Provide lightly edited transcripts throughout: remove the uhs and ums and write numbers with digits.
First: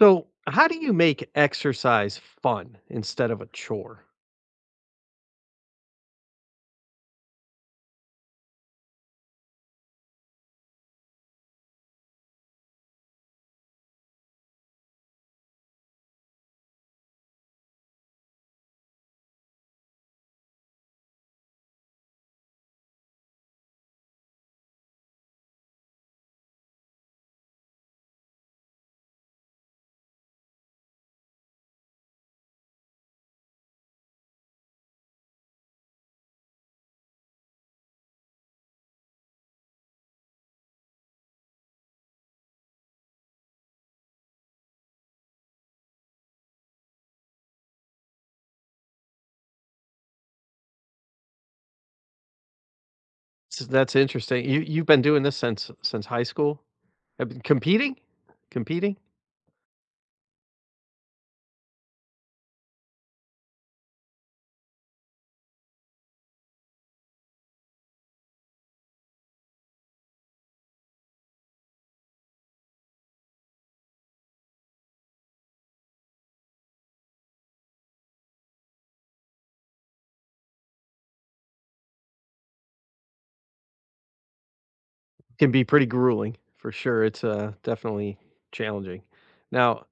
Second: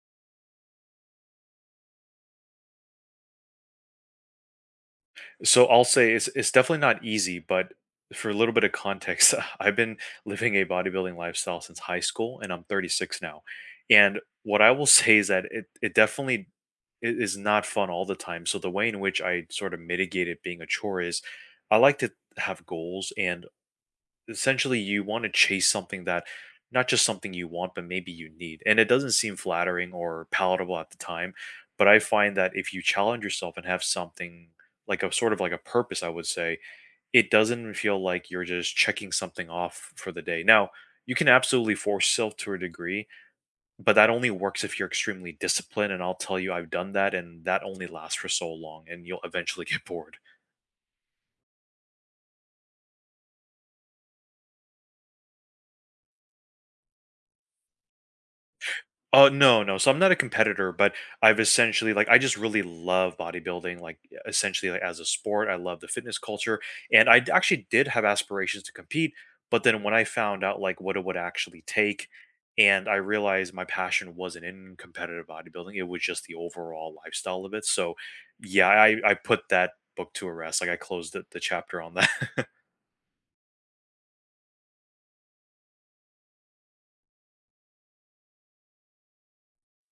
So, how do you make exercise fun instead of a chore? So I'll say it's definitely not easy, but for a little bit of context, I've been living a bodybuilding lifestyle since high school and I'm 36 now. And what I will say is that it definitely is not fun all the time. So the way in which I sort of mitigate it being a chore is, I like to have goals and essentially you want to chase something that, not just something you want but maybe you need, and it doesn't seem flattering or palatable at the time. But I find that if you challenge yourself and have something like a sort of like a purpose I would say, it doesn't feel like you're just checking something off for the day. Now you can absolutely force yourself to a degree, but that only works if you're extremely disciplined. And I'll tell you, I've done that and that only lasts for so long, and you'll eventually get bored. S That's interesting. You've been doing this since high school? Have been competing? Competing Oh, no, no. So I'm not a competitor, but I've essentially like I just really love bodybuilding, like essentially like as a sport. I love the fitness culture. And I actually did have aspirations to compete, but then when I found out like what it would actually take, and I realized my passion wasn't in competitive bodybuilding, it was just the overall lifestyle of it. So yeah, I put that book to a rest. Like I closed the chapter on that. can be pretty grueling for sure. It's, definitely challenging. Now,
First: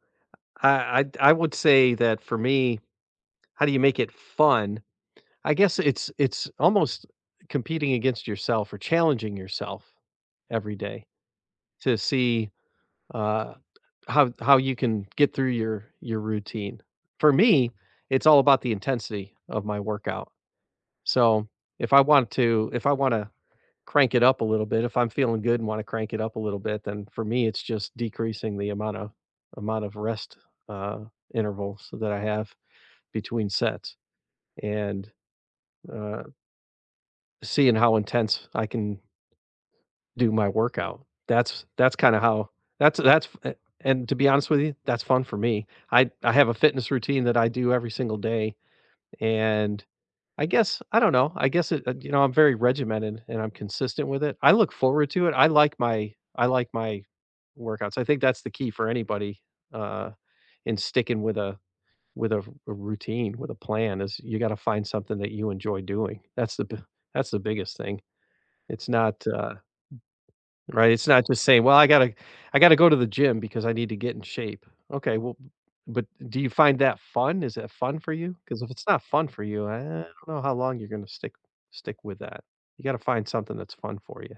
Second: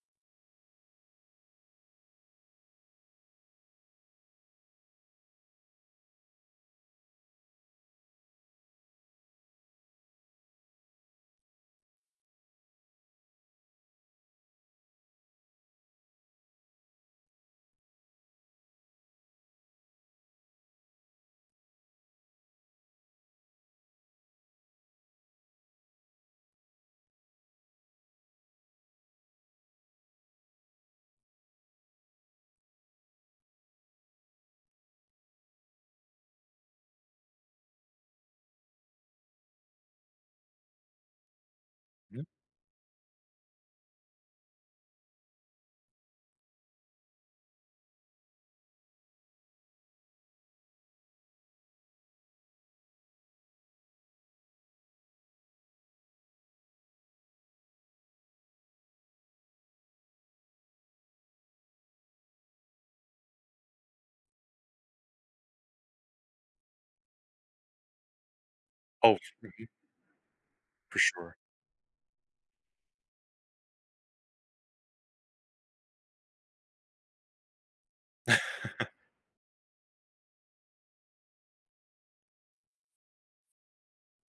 I would say that for me, how do you make it fun? I guess it's almost competing against yourself or challenging yourself every day to see uh, how you can get through your routine. For me, it's all about the intensity of my workout. So if I want to crank it up a little bit, if I'm feeling good and want to crank it up a little bit, then for me, it's just decreasing the amount of rest uh, intervals that I have between sets and uh, seeing how intense I can do my workout. That's kinda Mhm. how that's a and to be honest with you, that's fun for me. I have a fitness routine that I do every single day, and I guess I don't know, I guess it I'm very regimented and I'm consistent with it. I look forward to it. I like my workouts. I think that's the key for anybody, uh, in sticking with with a a routine, with a plan is you gotta find something that you enjoy doing. That's the biggest thing. It's Oh, not, mhm, Right? for It's not sure. just saying, "Well, I gotta go to the gym because I need to get in shape." Okay, well, but do you find that fun? Is that fun for you? Because if it's not fun for you, I don't know how long you're gonna stick with that. You gotta find something that's fun for you.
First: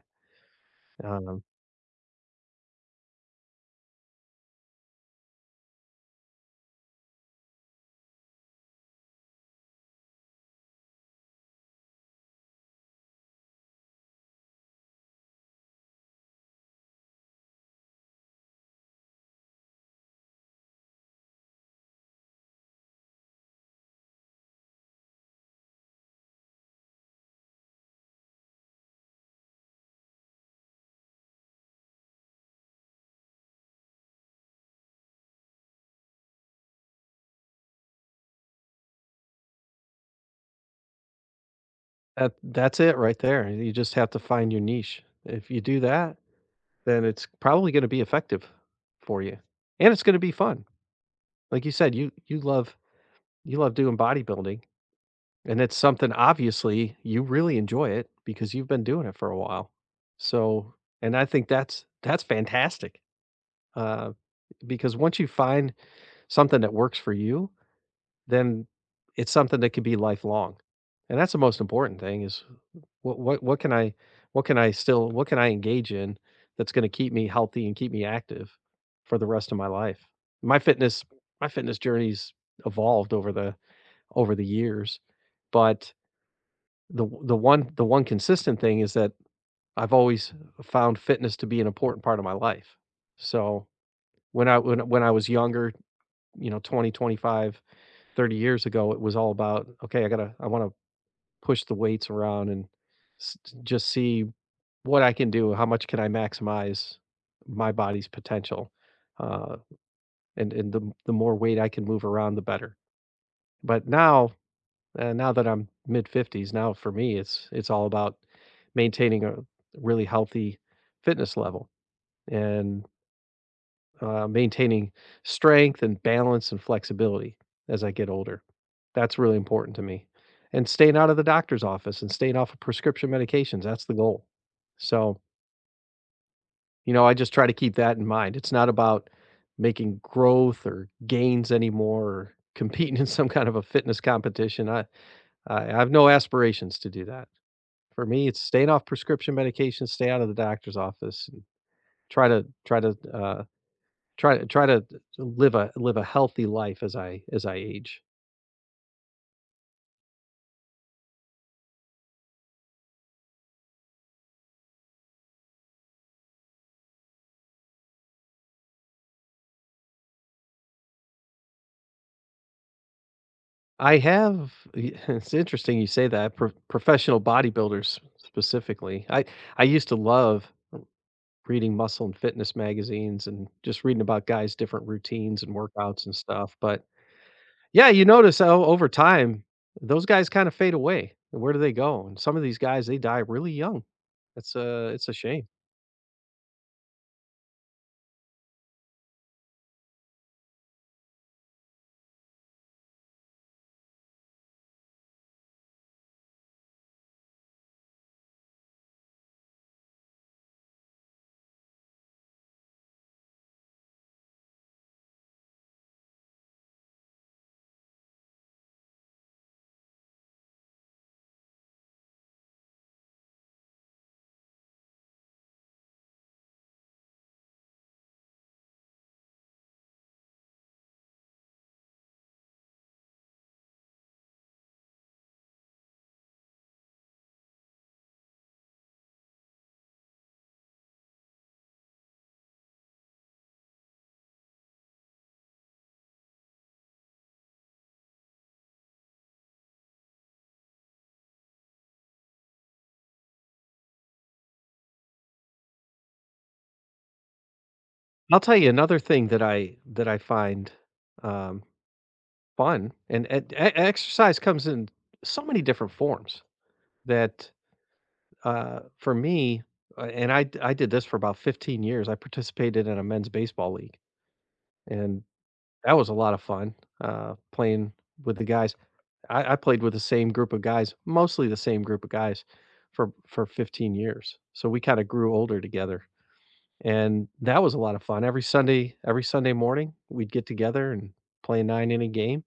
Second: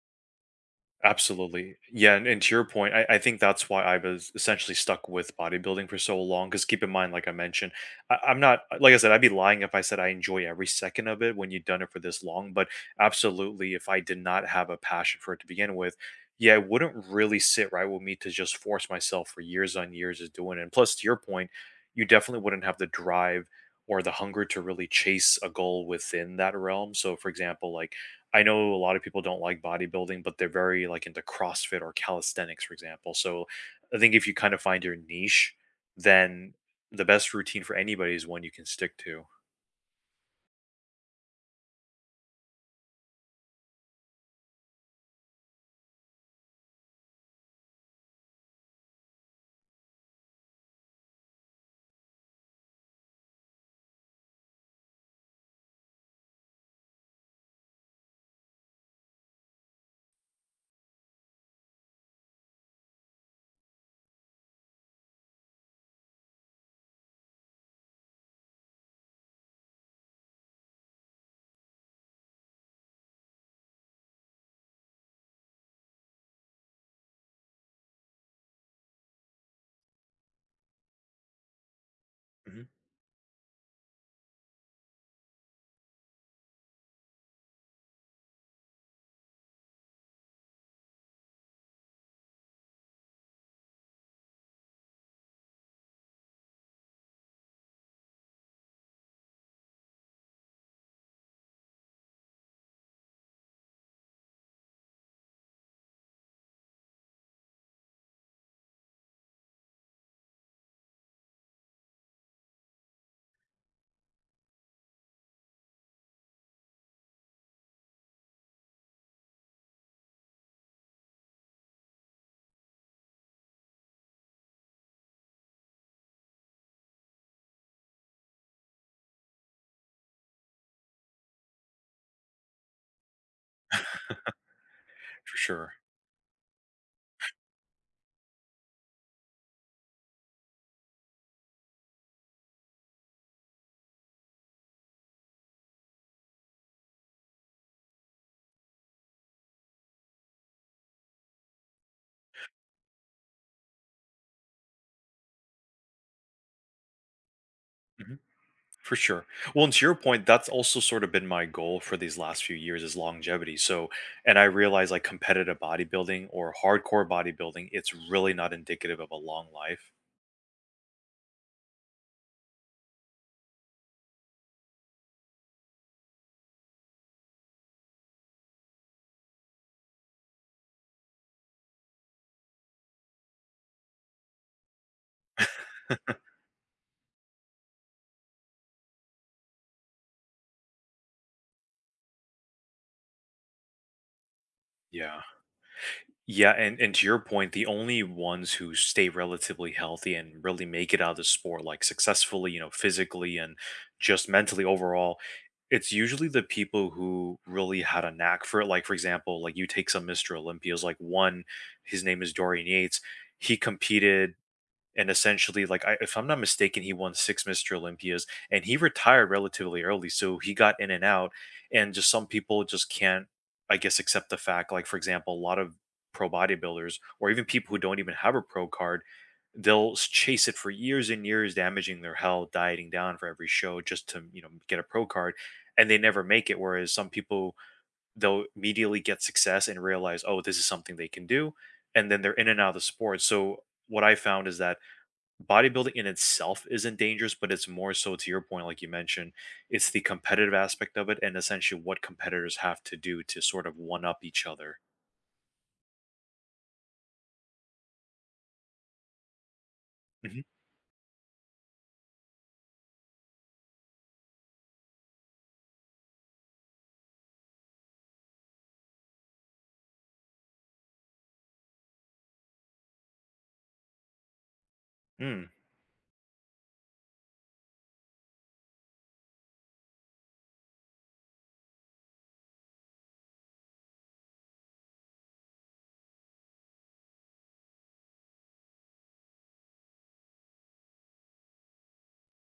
Um, Absolutely. Yeah, and to your point, I think that's why I was essentially stuck with bodybuilding for so long. Because keep in mind, like I mentioned, I'm not, like I said, I'd be lying if I said I enjoy every second of it when you've done it for this long. But absolutely, if I did not have a passion for it to begin with, yeah, it wouldn't really sit right with me to just force myself for years on years of doing it. And plus, to your point, you definitely wouldn't have the drive or the hunger to really chase a goal within that realm. So, for example, like, I know a lot of people don't like bodybuilding, but they're very like into CrossFit or calisthenics, for example. So I think if you kind of find your niche, then the best routine for anybody is one you can stick to. that that's it right there. You just have to find your niche. If you do that, then it's probably gonna be effective for you, and it's gonna be fun. Like you said, you love doing bodybuilding. And it's something obviously you really enjoy it because you've been doing it for a while. So, and I think that's fantastic. Uh, because once you find something that works for you, then it's something that could be lifelong. And that's the most important thing is what what what can I what can I engage in that's going to keep me healthy and keep me active for the rest of my life. My fitness my fitness journey's Mhm. evolved over the years, but the one consistent thing is that I've always found fitness to be an important part of my life. So, when I was younger, you know, 20, 25 30 years ago, it was all about, "Okay, I wanna push the weights around and s j just see what I can do, how much can I maximize my body's potential." Uh, and the more weight I can move around, the better. But now Now that I'm mid 50s, now for me, it's all about maintaining a really healthy fitness level and maintaining strength and balance and flexibility as I get older. That's really important to me. And staying out of the doctor's office and staying off of prescription medications, that's the goal. So, For sure. you know, I just try to keep that in mind. It's not about making growth or gains anymore or competing in some kind of a fitness competition. I have no aspirations to do that. For me, it's staying off prescription medications, stay out of the doctor's office, and try to try to uh, try to try to live a live a healthy life as I age. Mhm. For sure. Well, and to your point, that's also sort of been my goal for these last few years, is longevity. So, and I realize like competitive bodybuilding or hardcore bodybuilding, it's really not indicative of a long life. I have it's interesting you say that, professional bodybuilders specifically. I used to love reading muscle and fitness magazines and just reading about guys' different routines and workouts and stuff, but yeah, you notice how over time, those guys kind of fade away. Where do they go? And some of these guys, they die really young. It's a Yeah. shame. Yeah, and to your point, the only ones who stay relatively healthy and really make it out of the sport, like successfully, you know, physically and just mentally overall, it's usually the people who really had a knack for it. Like, for example, like you take some Mr. Olympias, like one, his name is Dorian Yates. He competed, and essentially like if I'm not mistaken, he won six Mr. Olympias, and he retired relatively early, so he got in and out. And just some people just can't, I guess, accept the fact. Like, for example, a lot of pro bodybuilders or even people who don't even have a pro card, they'll chase it for years and years, damaging their health, dieting down for every show, just to get a pro card, and they never make it, whereas some people, they'll immediately get success and realize oh, this is something they can do, and then they're in and out of the sport. So what I found is that bodybuilding in itself isn't dangerous, but it's more so to your point, like you mentioned, it's the competitive aspect of it and essentially what competitors have to do to sort of one up each other. I'll tell you another thing that I Mhm. find um, fun, and exercise comes in so many different forms. That For me, I did this for about 15 years. I participated in a men's baseball league, and Mm. that was a lot of fun playing with the guys. I played with the same group of guys, mostly the same group of guys for 15 years. So we kinda grew older together, and that was a lot of fun. Every Sunday morning, we'd get together and play a 9 inning game,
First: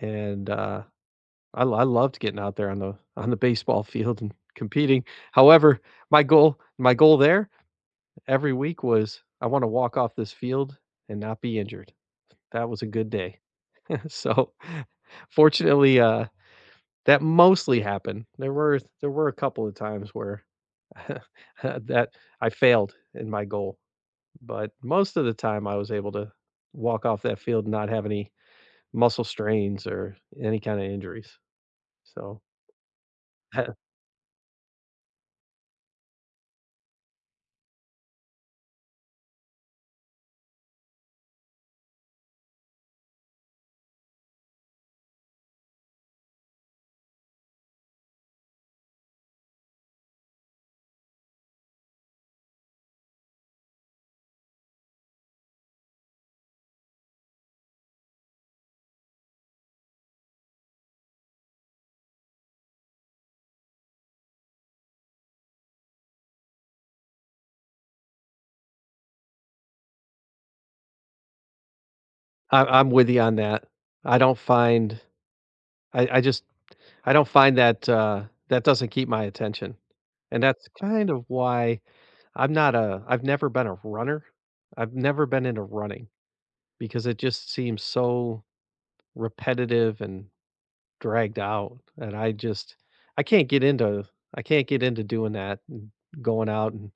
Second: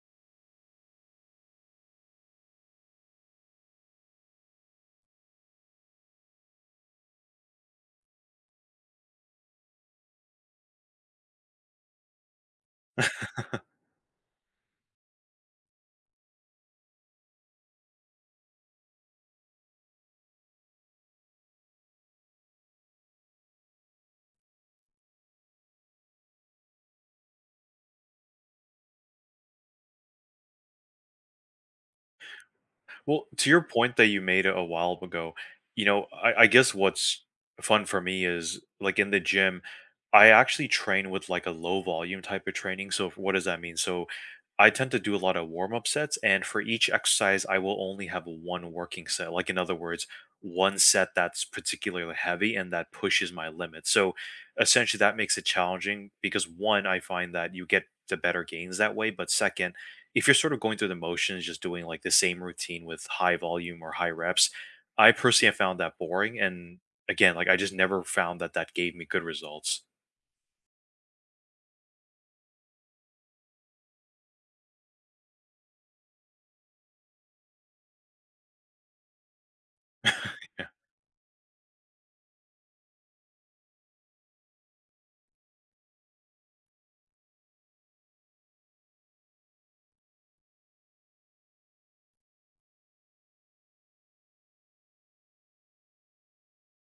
and, I loved getting out there on the baseball field and competing. However, my goal there every week was, "I wanna walk off this field and not be injured." That was a good day. So, fortunately, that mostly happened. There were a couple of times where that I failed in my goal, but most of the time I was able to walk off that field and not have any muscle strains or any kinda injuries. So, Well, to your I point that you made a while ago, you know, I guess what's fun for me is like in the gym, I actually train with like a low volume type of training. So, what does that mean? So, I tend to do a lot of warm up sets, and for each exercise, I will only have one working set. Like, in other words, one set that's particularly heavy and that pushes my limit. So, essentially, that makes it challenging because one, I find that you get the better gains that way. But second, if you're sort of going through the motions, just doing like the same routine with high volume or high reps, I personally have found that boring. And again, like, I just never found that that gave me good results. I'm with you on that. I don't find I I just I don't find that, that doesn't keep my attention, and Yeah. that's kind of why I've never been a runner. I've never been into running because it just seems so repetitive and dragged out, and I can't get into I can't get into doing that and going out and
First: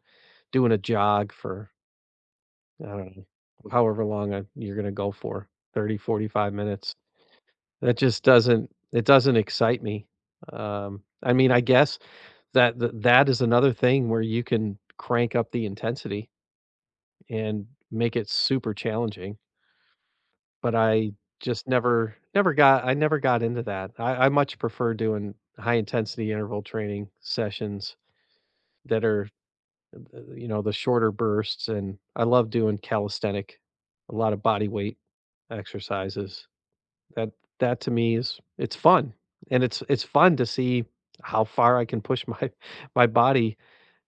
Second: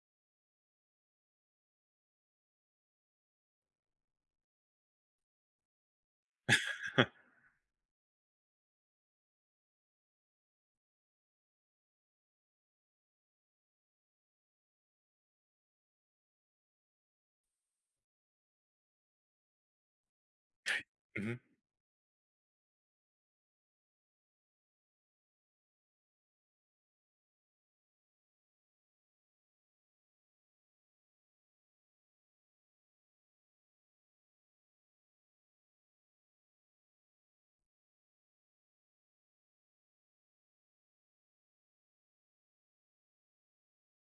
doing a jog for, I don't know, however long I you're gonna go for, 30, 45 minutes. That just doesn't it doesn't excite me. I mean, I guess that is another thing where you can crank up the intensity and make it super challenging. But I Mhm. just never never got I never got into that. I much prefer doing high intensity interval training sessions that are, you know, the shorter bursts, and I love doing calisthenic, a lot of body weight exercises. That that to me is it's fun, and it's fun to see how far I can push my my body,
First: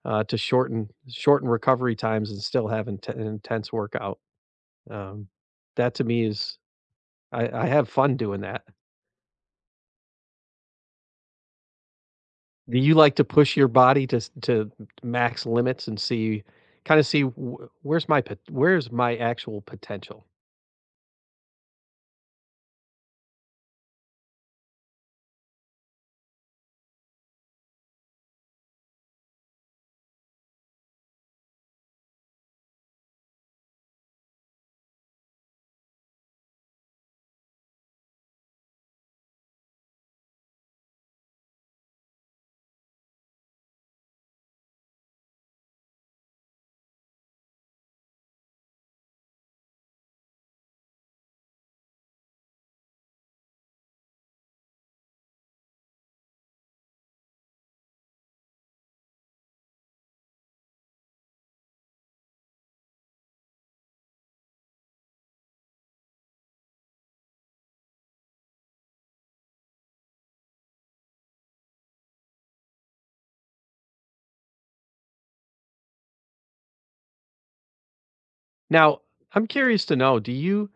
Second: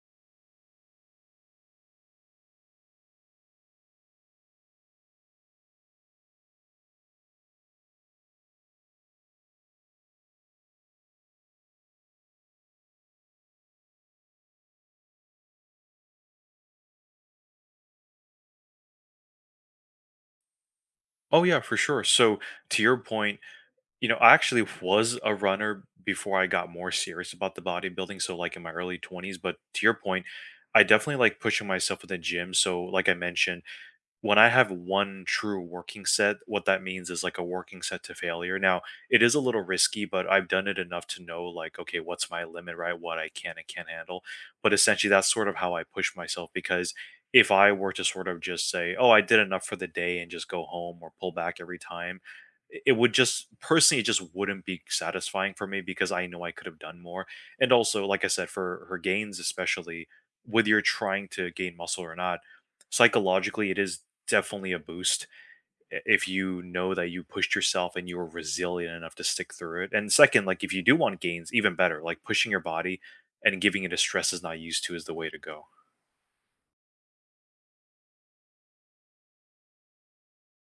to shorten recovery times and still have inte an intense workout. Um, that to me is I have fun doing that. Do you like to push your body to s to max limits and see kinda see wh where's my actual potential? Oh yeah, for sure. So to your point, you know, I actually was a runner before I got more serious about the bodybuilding. So like in my early 20s, but to your point, I definitely like pushing myself in the gym. So like I mentioned, when I have one true working set, what that means is like a working set to failure. Now, it is a little risky, but I've done it enough to know, like, okay, what's my limit, right? What I can and can't handle. But essentially, that's sort of how I push myself, because if I were to sort of just say, oh, I did enough for the day and just go home or pull back every time, it would just, personally, it just wouldn't be satisfying for me because I know I could have done more. And also, like I said, for her gains, especially whether you're trying to gain muscle or not, psychologically it is definitely a boost if you know that you pushed yourself and you were resilient enough to stick through it. And second, like, if you do want gains, even better, like pushing your body and giving it a stress is not used to is the way to go. Now, I'm curious to know,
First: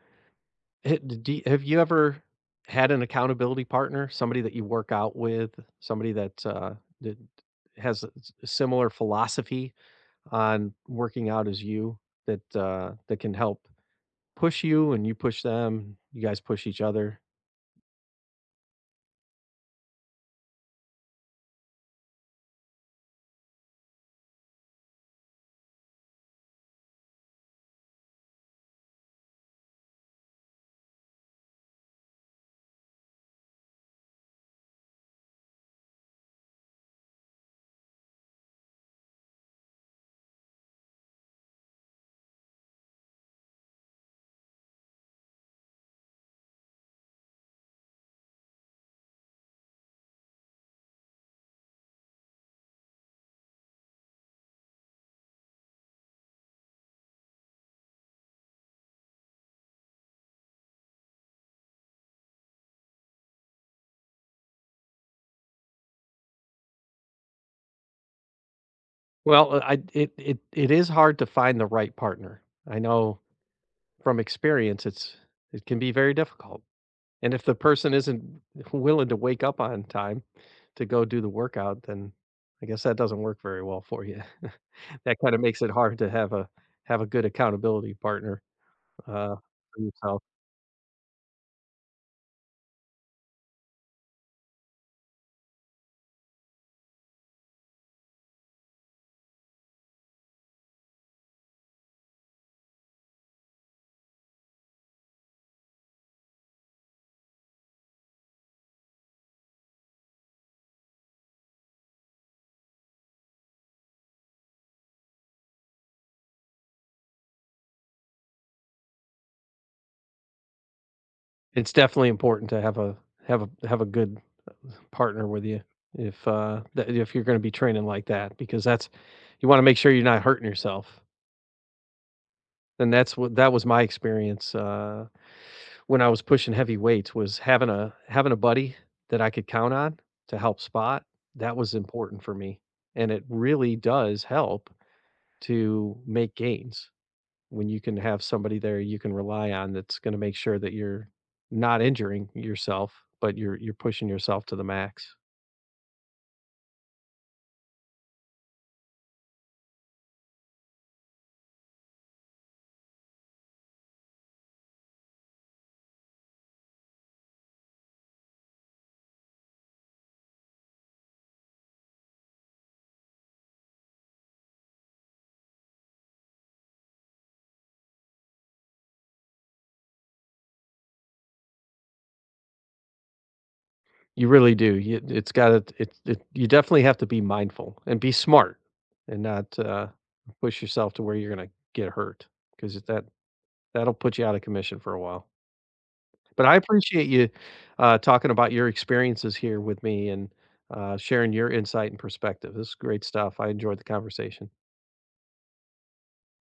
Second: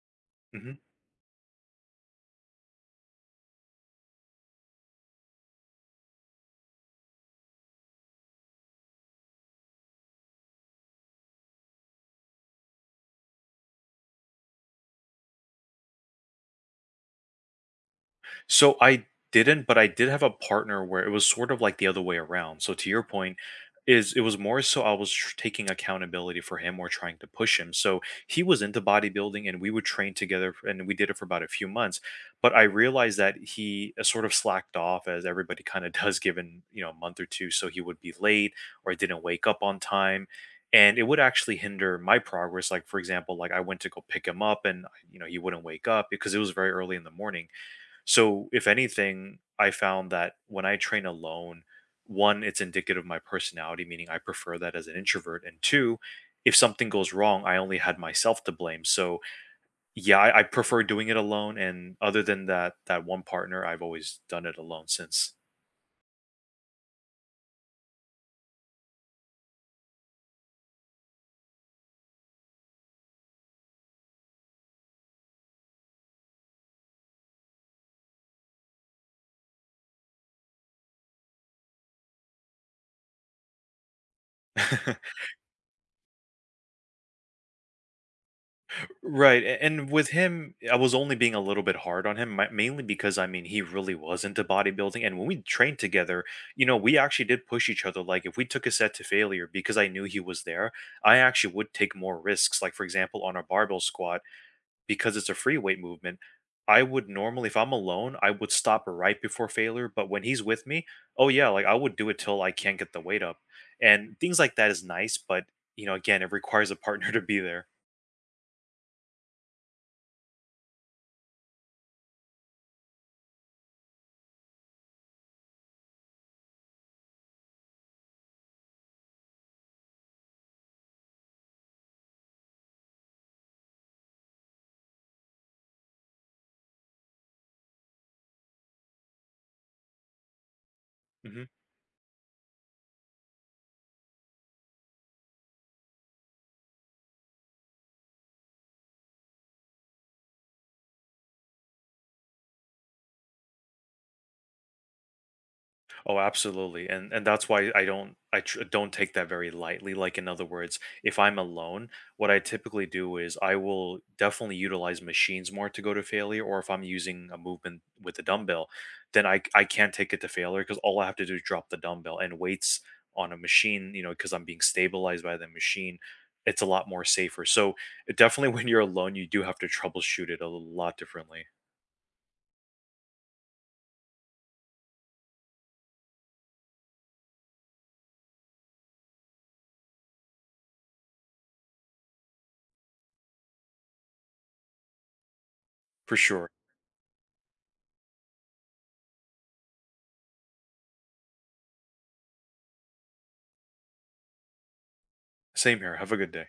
Mhm. Have you ever had an accountability partner, somebody that you work out with, somebody that, that has a s similar philosophy on working out as you that, that can help push you and you push them, you guys push each other? So I didn't, but I did have a partner where it was sort of like the other way around. So to your point, is, it was more so I was taking accountability for him or trying to push him. So he was into bodybuilding and we would train together and we did it for about a few months. But I realized that he sort of slacked off, as everybody kind of does given, you know, a month or two. So he would be late or didn't wake up on time. And it would actually hinder my progress. Like, for example, like, I went to go pick him up and, you know, he wouldn't wake up because it was very early in the morning. So, if anything, I found that when I train alone, one, it's indicative of my personality, meaning I prefer that as an introvert. And two, if something goes wrong, I only had myself to blame. So, yeah, I prefer doing it alone. And other than that, that one partner, I've always done it alone since. Well, I it it it is hard to find the right partner. I know from experience it can be very difficult. And if the person isn't willing to wake up on time to go do the workout, then I guess that doesn't work very well for you. That kinda makes it hard to have a good accountability partner, uh, Right, for and with yourself. him, I was only being a little bit hard on him, mainly because, I mean, he really was into bodybuilding, and when we trained together, you know, we actually did push each other. Like if we took a set to failure, because I knew he was there, I actually would take more risks. Like for example, on a barbell squat, because it's a free weight movement, I would normally, if I'm alone, I would stop right before failure. But when he's with me, oh yeah, like I would do it till I can't get the weight up, and things like that is nice. But you know, again, it requires a partner to be there. It's definitely important to have a good partner with you if, that if you're gonna be training like that because that's you wanna make sure you're not hurting yourself. And that was my experience, when I was pushing heavy weights was having a buddy that I could count on to help spot, Mm-hmm. that was important for me, and it really does help to make gains. When you can have somebody there you can rely on that's gonna make sure that you're not injuring yourself, but you're pushing yourself to the max. Oh, absolutely. And that's why I don't, don't take that very lightly. Like, in other words, if I'm alone, what I typically do is I will definitely utilize machines more to go to failure, or if I'm using a movement with a dumbbell, then I can't take it to failure because all I have to do is drop the dumbbell and weights. On a machine, you know, because I'm being stabilized by the machine, it's a lot more safer. So, definitely when you're alone, you do have to troubleshoot it a lot differently. You really do. You it's gotta it it You definitely have to be mindful and be smart and not, push yourself to where you're gonna get hurt because that'll put you out of commission for a while. For But sure. I appreciate you, talking about your experiences here with me and, sharing your insight and perspective. This is great stuff. I enjoyed the conversation. Same here. Have a good day.